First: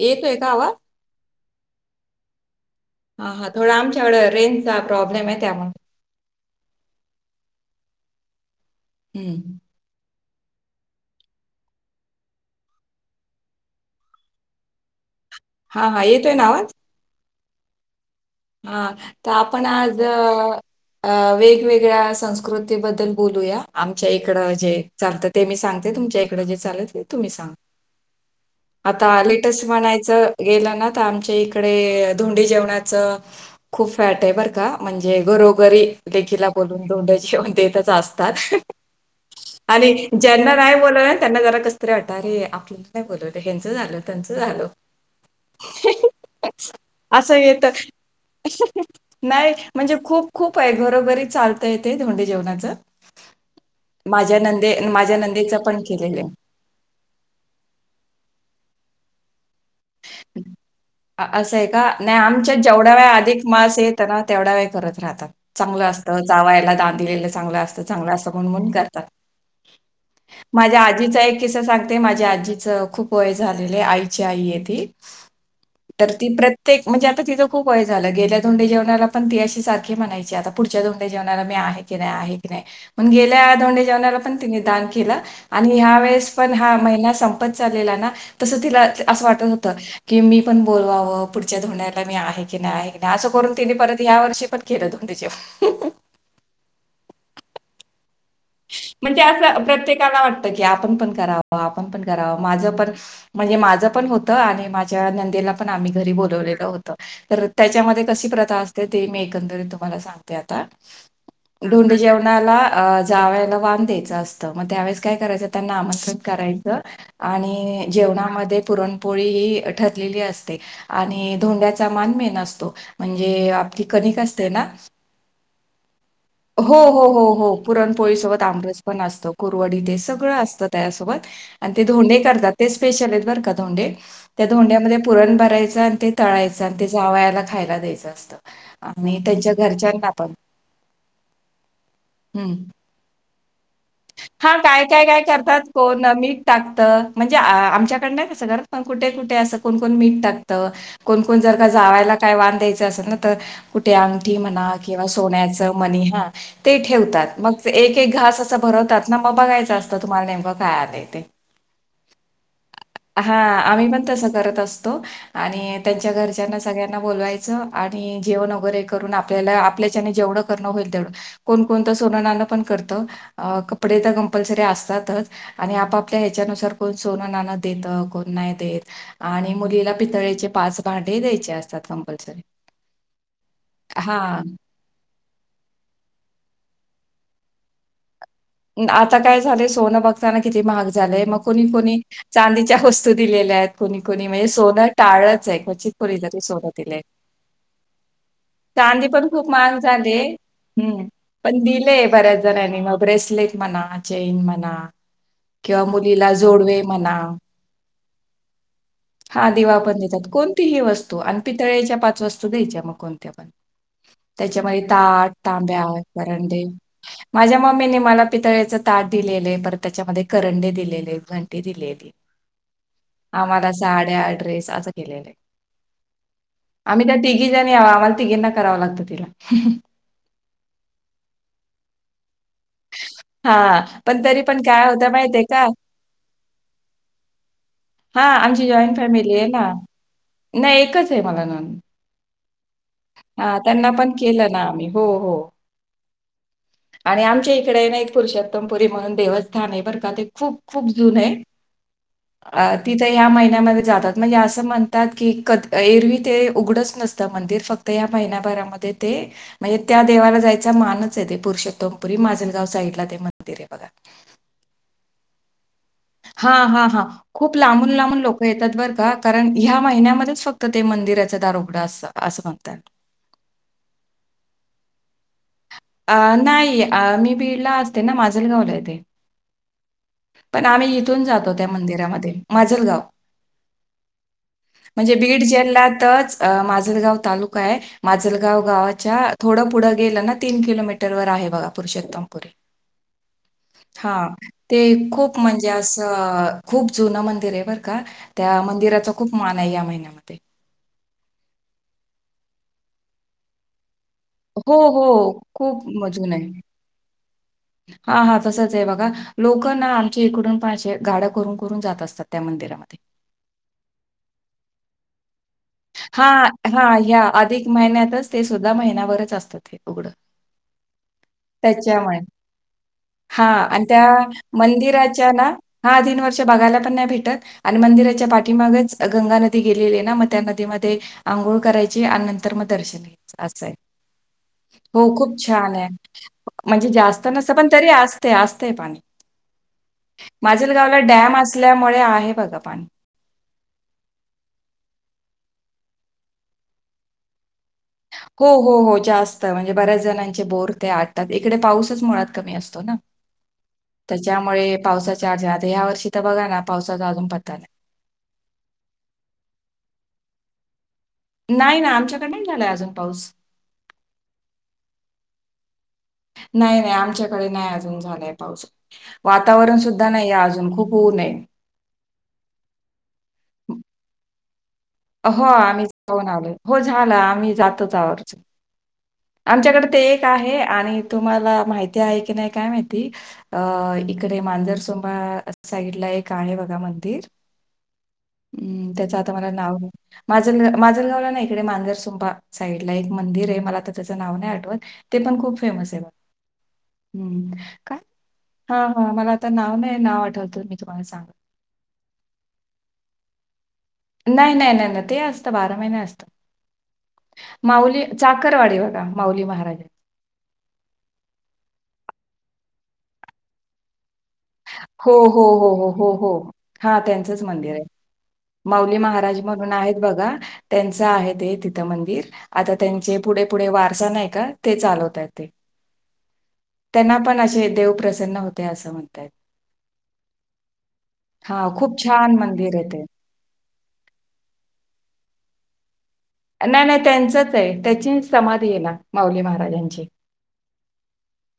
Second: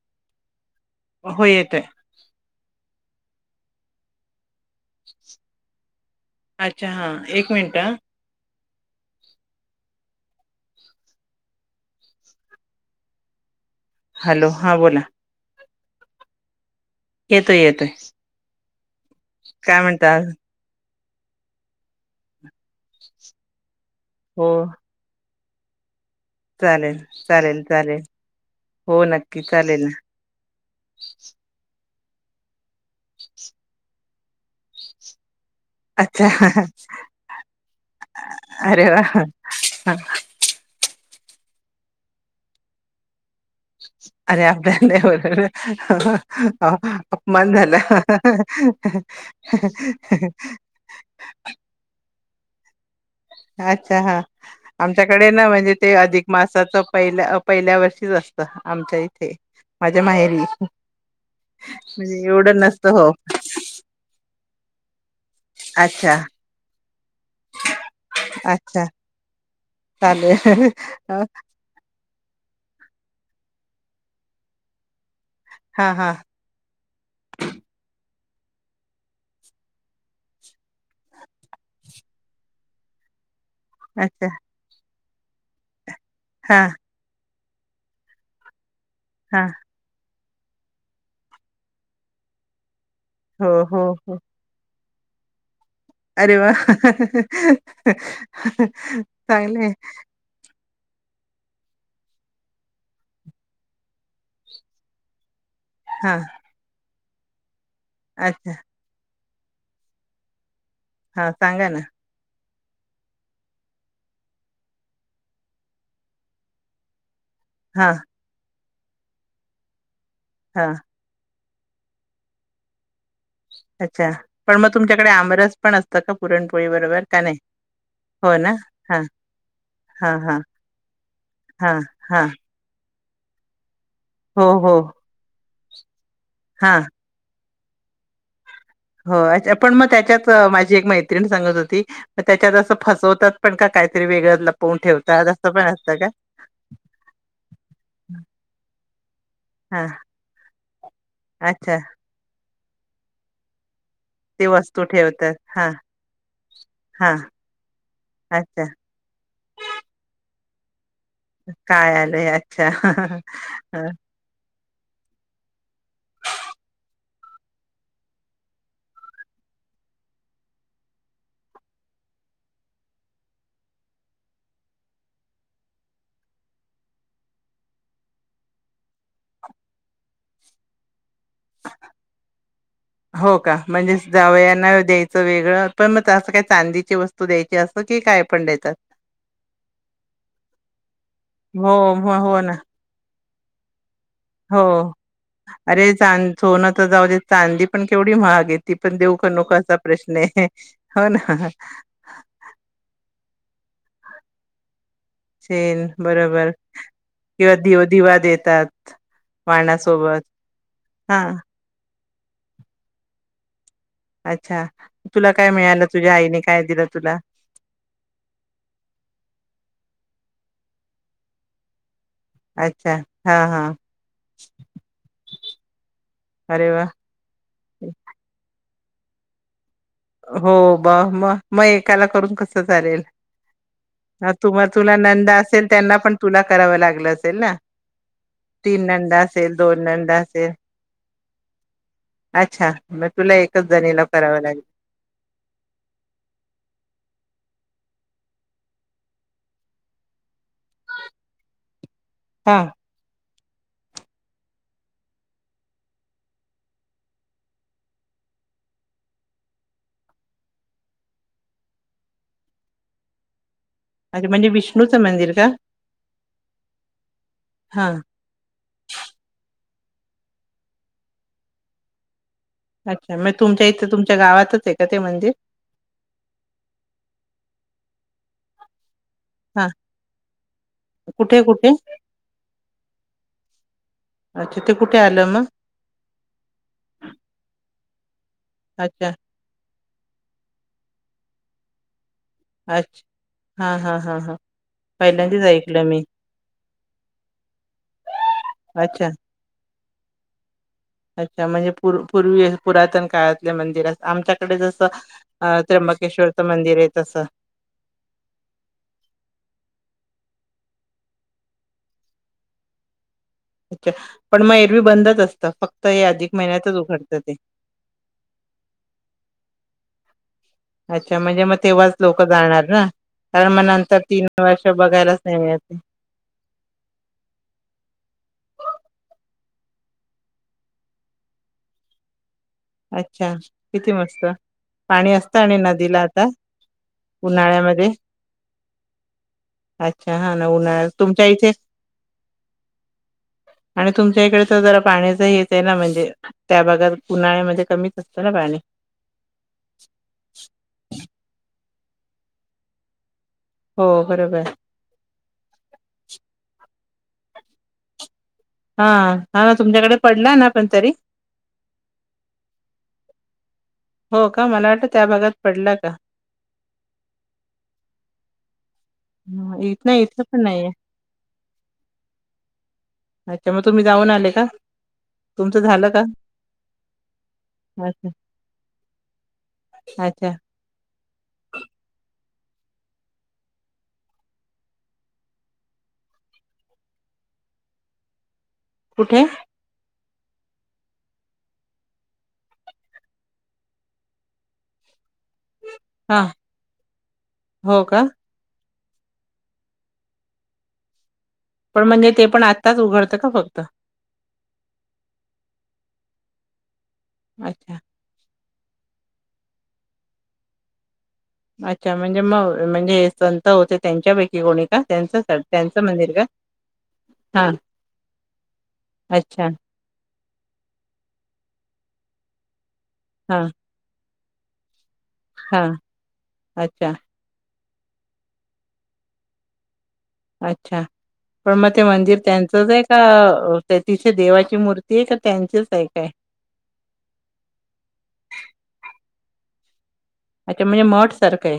येत आहे का आवा हो येतोय. हा हा थोडं आमच्याकड रेंजचा प्रॉब्लेम आहे, त्यामुळे अच्छा, हा एक मिनट ह. हम्म. हॅलो हा बोला, हा हा येतोय आवाज, येतोय-येतोय, हा तर आपण आज वेगवेगळ्या संस्क कृती बद्दल बोलू या आमच्या इकड हो जे चालतं ते मी सांगते तुमच्या तड जे चाल चालेल ते तुम्ही सांग चालेल चालेल हो आता नक्की आलेटस चालेल ना म्हणायच गेलं ना तर आमच्या इकडे धोंडे जेवनाच खूप फॅट आहे बर का म्हणजे ग वरी देखीलला अच्छा बोलून धोंड्याची देतच असतात अरे वा आणि ज्यांना नाहीय बोलव त्यांना जरा कस तरी वाटत अरे आपलं नाही बोल हच झाल त्यांचं अरे झाल आपल्याला एवढं असं य अपमान तर झाला नाही म्हणजे खूप-खूप आहे घरोघरी चालतय ते धोंडे जेवणाच अच्छा हा, माझ्या आमच्याकडे ना नंदेचं म्हणजे पण ते केलेलं अधिक आहे. मासाचं पहिल्या पहिल्या वर्षीच असतं आमच्या इथे, माझ्या माहेरी, असं आहे का नाही म्हणजे आमच्या एवढं नसतं जेवढ्या वे हो अधिक मास येत ना तेवढ्या वेळ करत राहतात चांगलं असत अच्छा चावायला दान चग अस चग अस अच्छा करतात [inaudible] चालेल माझ्या आजीचा एक क ते माझ्या आजीचं खूप वय झालेले आईची आई आहे ती हा तर हा ती प्रत्येक म्हणजे आता तिचं खूप वय झालं गे धोंडे जेवणाला पण त सारखे म्हणाय आता पुढच्या धोंडे जेवणाला मी आहे की नाही आहे की नाहीे जेवणा अच्छा पण दान के आणि ह वस पण हा म पण चालेल ना तस तिला अस हा वाटत कि मी पण बवावं पुढच्या धोंडला मी आहे की नाही आहे आणि असं हो करून तिने हो परत हो या वर्षी पण केलं दोन तिच्या अरे वा म्हणजे चांगलं असं आहे. प्रत्येकाला वाटत क क आपण पण करावं आपण पण करावं माझ पण म्हणजे माझं पण होत आणि माझ्या नंदेला पण आम्ही घरी हां, बोवलं होत तर त्याच्यामध्ये कशी अच्छा. प्रथा असते ते मी एकंदरीत तुम्हाला सांगते. हां, सांगा ना. जेवणा, ज्या वळेला वान द्यायचं असतं मग त्यावेळेस काय करायचं त्यांना आमंत्रण करायचं आणि हां, जेवणामध्ये पुरणपोळी ही ठरलेली असते हां. आणि धोंयाचा मान मेन असतो. म्हणे आपली अच्छा. कनिक असते पण ना मग तुमच्याकडे आमरस पण असतं का [inaudible] पुरणपोळी हो हो बरोबर का हो नाही? हो, पुरणपोळी हो सोबत ना? आमबज पण हां, असत कुरवडी ते हां, सगळं हां, असतं त्यासोबत आणि हां, ते धोंडे हां. करतात ेशल बर का ोंडे हो, त्या हो. धोंड्यामध्ये पुरण भरायच आणि ते हां, तळायचला खायला द्यायचं असतं, हो आणि अच त्यांच्या पण मग घरच्यांना त्याच्यात पण. माझी एक मैत्रण सांगत होती हं. त्याच्यात अस फसवतात पण का काहीतरी वेगळं हां, लपून काय, काय, काय ठेवतात असं पण असत का ण आमच्याकड नाहीर कुठे कुठे अस कोण हां, कोण मीठ टाकतं कोण कोण जर का अच्छा. जावायला कायांधायच ना तर कुठे अंगठी ती म्हणा वस्तू किंवा ठेवतात. सोन्याच हां, मनिहा ते हां. ठेवतात. मग एक एक घास अच्छा. [inaudible] काय आलंय? अच्छा. हा आम्ही ह पण तसं करत असतो त्यां घरच्या सगळ्यांना बच आणि जेवण वगरे कर आपल्या त्याच्या नी जेवढ करण हाईल तेवढ फक्त सोन नान करत कपडे तर कंपलसरी असत आणि आपआपल्या हेच्या साठी सोनं ना देत कोण नाही देत आणि मुलीला पितळेचे पाच भां असतात कंपल्सरी, हो का म्हणजे हा जावयाना द्यायचं वेगळं पण मग असं काय चांदी ती वस्तू द्यायची असं की काय पण देतात आता काय झालंय सोनं बघताना किती महाग झालेय मग कोणी हो कोणी हो हो ना चांदीच्या वस्तू दिलेल्या आहेत. कोणी कोणी म्हणजे हो सोनं टाळलंच आहे क्वचित अरे चां कोणीला सोनं तर दिलंय जाऊ दे चांदी पण केवढी महाग आहे ती चांदी देऊ का पण खूप नको असा महाग प्रश्न झाली आहे हम्म हो ना पण दिलेय बऱ्याच जणांनी मग ब्रेस लेट म्हणा, चैन म्हणा चैन किंवा मुलीला बरोबर जोडवे म्हणा किंवा दिव दिवा देतात हा दिवा पण वाणासोबत देतात कोणतीही वस्तू हा आणि पितळेच्या पाच वस्तू द्यायच्या मग कोणत्या पण अच्छा त्याच्यामध्ये तुला ताट, काय मिळालं तांब्या, तुझ्या आईने काय करंडे दिलं तुला माझ्या मम्मीने मला पितळ्याच ताट दिलेलं आहे बरं त्याच्यामध्ये करंडे दिलेले, घंटी दिलेली अच्छा हा हा. आम्हाला साड्या, ड्रेस अस केलेलंय. अरे वा आम्ही तर तिघी जणी आम्हाला तिघींना कराव लागत तिला हो बघ म मग एकाला करून कस चालेल हा पण तरी पण म काय तुला होतं नंदा माहितीये का असेल त्यांना पण तुला करावं लागलं असेल ना? हां, आमची तीन जॉइंट नंदा असेल दोन नंदा असेल [unintelligible] अच्छा मग तुला हा एकच त्यांना जणीला पण करावं केलं ना लागेल आम्ही. हो हो. आणि आमच्या इकडे नाही पुरषोत्तमपुरी म्हणून देवस्थान आहे बर का ते खूप खूप जुनं आहे हा अ तिथं ह्या महिन्या जातात म्हणजे असं म्हणतात की एरवी ते उघडच नसतं मंदिर फक्त या महिन्यामध्ये [unintelligible] म्हणजे त्या देवाला जायचा मानच आहे ते पुरुषोत्तमपुरी माजलगाव साईड ला ते मंदी म्हणजे म्हणजे विष्णूचं मंदिर का? हा हा हा खूप हा लांबून लांबून लोक येतात बरं का कारण ह्या महिन्यामध्येच फक्त ते मंदिराचा दार उघड असत. अच्छा, मग तुमच्या इथे तुमच्या गावातच आहे का ते मंदिर? अ नाही मी बीडला असते ना माझलगावला आहे ते. हा. पण आम्ही इथून कुठे जातो त्या कुठे मंदिरामध्ये माझलगाव अच्छा ते कुठे म्हणजे आलं बीड मग जिल्ह्यातच माजलगाव तालुका आहे माजलगाव अच्छा गावाच्या थोडं पुढं गेलं ना तीन किलोमीटरवर आहे बघा पुरुषोत्तम पुरी, अच्छा हा. ते खूप पहिल्यांदाच म्हणजे ऐकलं मी असं खूप जुनं मंदिर आहे बरं का त्या अच्छा मंदिराचा खूप मान आहे या महिन्यामध्ये अच्छा म्हणजे पूर्वी पुरातन काळातले मंदिर अस आमच्याकडे हो, जसं हो. त्र्यंबकेश्वरचं मंदिर आहे तसं. हा हा तसच आहे बघा लोक ना आमची इकडून पाशे गाड्या करून करून जात असतात त्या मंदी रामधे ओके पण मग एरवी बंदच असत हा ह्या ह्या अधिक महिन्यातच ते सुद्धा महिन्याभरच असतं ते उघडं अच्छा म्हणजे मग तेव्हाच लोक जाणार ना हा कारण मग आणि नंतर त्या तीन वर्ष बघायलाच मंदिराच्या नाही ना मिळत ते मला तीन वर्ष बघायला पण नाही भेटत आणि मंदिराच्या च्या पाठीमागच गंगा नदी गेलेली ना मग त्या नदी मधे अंघोळ करायची आणि नंतर नंतर मग दर्शन अच्छा घ्यायचं असं आहे. किती मस्त हो, पाणी खूप असतं आणि छान आहे नदीला आता म्हणजे जास्त नस पण तरी उन्हाळ्यामध्ये असतं असतय पाणी अच्छा हा ना उन्हाळ्या माजलगावला तुमच्या डॅम इथे असल्यामुळे आहे बघा पाणी आणि तुमच्या इकडे तर जरा पाण्याच हेच आहे ना म्हणजे त्या भागात [unintelligible] असतं ना हो पाणी हो हो जास्त म्हणजे बऱ्याच जणांचे बोर ते आटातात इकडे पाऊस पाऊस मुळात कमी असतो ना हो बरोबर त्यामुळे पावसाच्या अर् या वर्षी बघा ना पावसाचा अजून पत्ता नाही. हा हा ना तुमच्याकडे पडला ना पण तरी नाही ना आमच्याकडे नाही झालाय अजून पाऊस हो का मला वाटतं त्या भागात पडला का नाही नाही आमच्याकडे नाही अजून झालाय पाऊस हं, इथ वातावरण सुद्धा इथं नाही पण आहे नाहीये अजून खूप ऊन ये अच्छा मग तुम्ही जाऊन आले का हो तुमचं आम्ही झालं का जाऊन आलो हो झाला आम्ही जातोच अच्छा आवरच आमच्याकडे ते एक अच्छा आहे आणि तुम्हाला माहिती आहे की नाही काय माहिती अ इकडे मांजरसोबा साईड ला एक आहे बघा मंदिर हम्म त्याच कुठे आता मला नाव माझ माझल गावला ना इकडे मांजरसंपा साईड ला एक मंदिर आहे मला त्या नाव नाही आठवत ते पण खूप फेमस आहे ब हा ह् हो काय का हा हा मला आता नाव नाही नाव आठवतं मी तुम्हाला सांगत पण म्हणजे ते पण आत्ताच उघडतं का फक्त नाही नाही नाही नाही ते असत बारा महिने असत अच्छा माऊली चा आकरवाडी बघा माऊली महाराज अच्छा म्हणजे मग म्हणजे संत होते त्यांच्यापैकी कोणी का हो त्यांच हो हो त्यांचं हो हो मंदिर का हो हा त्यांचंच हा मंदिर आहे माऊली महाराज अच्छा म्हणून आहेत बघा त्यांच आहे ते तिथं मंदिर आता त्यांचे हा पुढे पुढे वारसा नाही का ते चालवतय ते हा अच्छा त्यांना पण असे देव प्रसन्न होते असं म्हणताय अच्छा पण मग ते खूप मंदिर छान त्यांचंच मंदिर आहे ते. का तिथ देवाची मूर्ती आहे का त्यांचीच का काय नाही नाही त्यांचच आहे त्याची समाधी आहे ना माऊली महाराजांची अच्छा म्हणजे मठ सारखं आहे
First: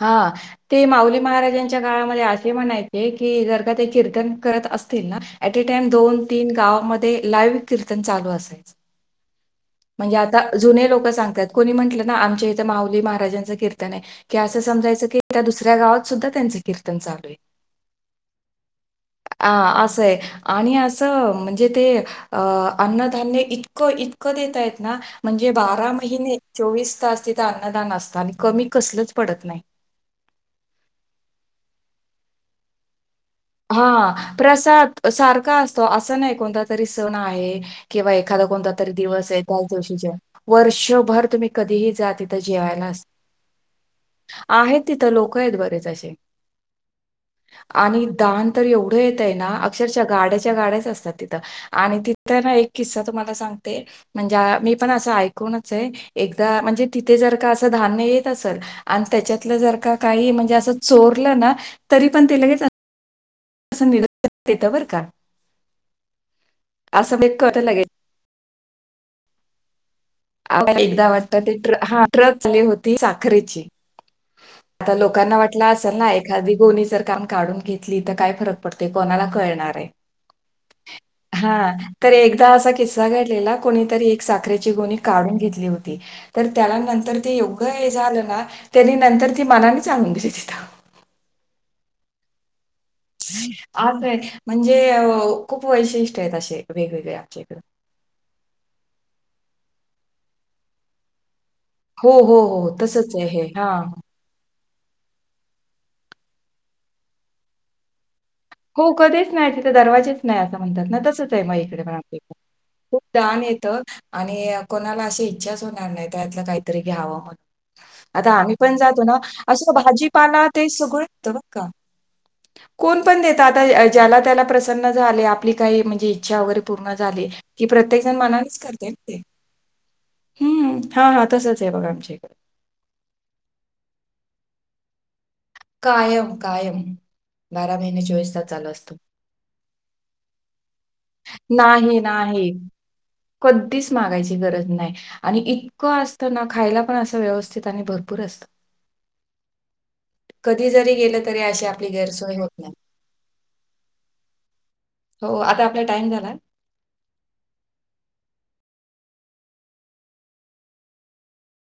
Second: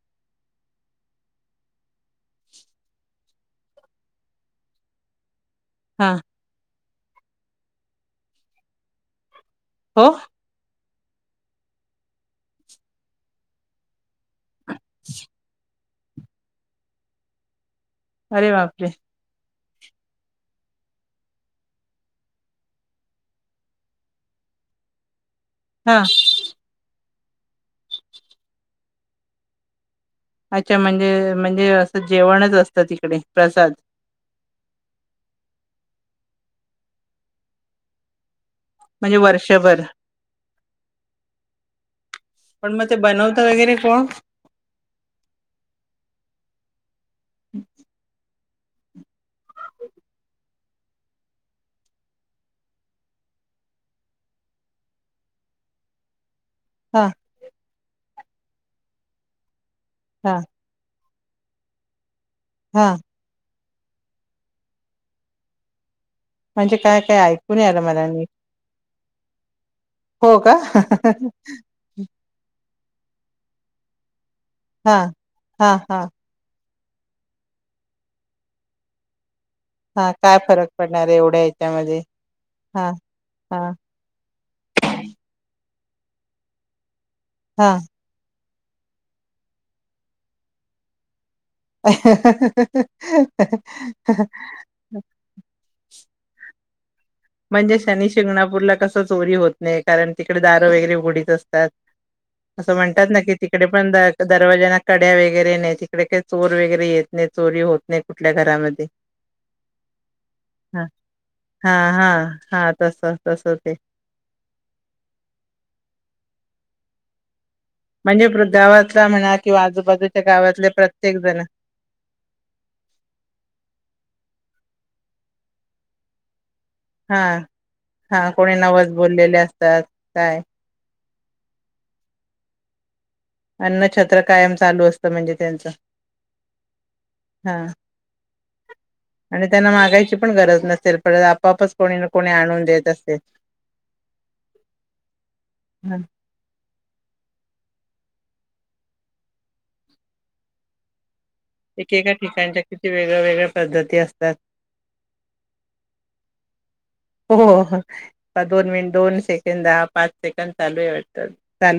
हा ते माऊली महाराजांच्या काळामध्ये असे म्हणायचे कि जर का ते कीर्तन करत असतील ना एटटाइम हा दोन तीन गावामध्ये ते लाइव कीर्तन चालू असायच हो सांगात कोणी म्हटलं ना आमच्या इथं माऊली महाराजांच कीर्तन आहे कि असं समजायचं की त्या दुसऱ्या गावात सुद्धा त्यांच कीर्तन चालू आहे अरे बापरे ह असंय आणि असं म्हणजे ते अ अन्नधान्य इतकं इतकं ते घेता येत ना म्हणजे बारा हा महिने चोवीस तास तिथं अन्नदान असतं आणि कमी कसलच पडत नाही अच्छा म्हणजे म्हणजे असं जेवणच असतं तिकडे प्रसाद हा प्रसाद सारखा असतो असं नाही कोणता तरी सण आहे किंवा एखादा कोणता तरी म्हणजे दिवस आहे त्याच वर्षभर दिवशीच्या वर्षभर तुम्ही कधीही जात तिथं जेवायलाच अस नव्हत वगैरे कोण आहेत तिथं लोक आहेत बरेच असे आणि लहान तर एवढं येत आहे ना अक्षरक्षा गाड्याच्या गाड्याच असतात तिथं आणि तिथं ना एक किस्सा तुम्हाला सांगते म्हणजे मी पण अस ऐकूनचे एक म्हणजे हा तिथे जर का धान्य येत असेल आणि त्याच्यातल जर का काही हा म्हणजे अस चोर [unintelligible] ना तरी पण ते लगेच हा निरोक्षेतवर का म्हणजे काय असं काय म्हणजे ऐकू कळतं नही आल लगेच मला मी एकदा वाटत ते ट्रक ती साखरेची आता हा लोकांना वाटल हा असल हा ना एखादी कोणी जर काम काढून घेतली तर काय फरक पडतो कोणाला कळणार हाय हा काय फरक पडणार आहे एवढ्या हा ह्याच्यामध्ये तर एकदा असा हा किसा घडलेला हा कोणीतरी एक साखरेची गोणी काढून घेतली होती तर त्याला नंतर ते योगं हा हे झालं ना त्यानी नंतर ती मनाने सांगून त चिथ अ ह ह आल आहे म्हणजे अ खूप वैशिष्ट्य आहेत अशे वेगवे म्हणजे शनी शिंगणापूरला कसं चोरी होत नाही कारण तिकडे दारं वगैरे उघडीच अस हो, हो, असं हो, म्हणतात तसंच ना आहे की हे. तिकडे हां. पण दरवाजा ना कड्या वगैरे नाही तिकडे काही चोए वगैरे येत नाही चोरी होत नाही कुठल्या घरामध्ये हो कधीच नाही तिथे दरवाजेच नाही असं हा म्हणतात ना तसंच आहे मग हा इकडेण. हा हा तस खूप दान तस येत ते आणि कोणाला अशी इच्छाच होणार नाही त्यातलं काही तरी घ्यावं म्ह म्हणजे आता प्र- आम्ही पण जातो गावातला ना म्हणा किंवा असं आजूबाजूच्या भाजीपाला ते गावातले सगळं प्रत्येक यत बर जण का कोण पण देत आता ज्याला त्याला प्रसन्न झाले आपली काही म्हणजे इच्छा वगैरे पूर्ण हा झाली कि प्रत्येक जण हा कोणी मनानेच नवस करते ते बोललेले असतात काय हम् हा हा तसच आहे बघा आमच्या इकडे अन्न छत्र कायम चालू असतं म्हणजे त्यांचं कायम कायम हा बारा महिने चोवीस तास चालू असत आणि त्यांना मागायची पण गरज नसेल पर आपापच कोणी नाही, ना कोणी नाही. आणून देत असतय कधीच मागायची गरज नाही आणि हा इतकं असत ना खायला पण असं व्यवस्थित आणि भरपूर पुर अरतकधी जरी गेलं तरी अशी आपली एकेका गैरसोय होत ठिकाणच्या नाही. किती वेगळ्या वेगळ्या पद्धती असतात हो आता आपला टाइम झाला हो दोन मिनिट दोन सेकंड दहा पाच सेकंड चालू आहे वाटतं चालू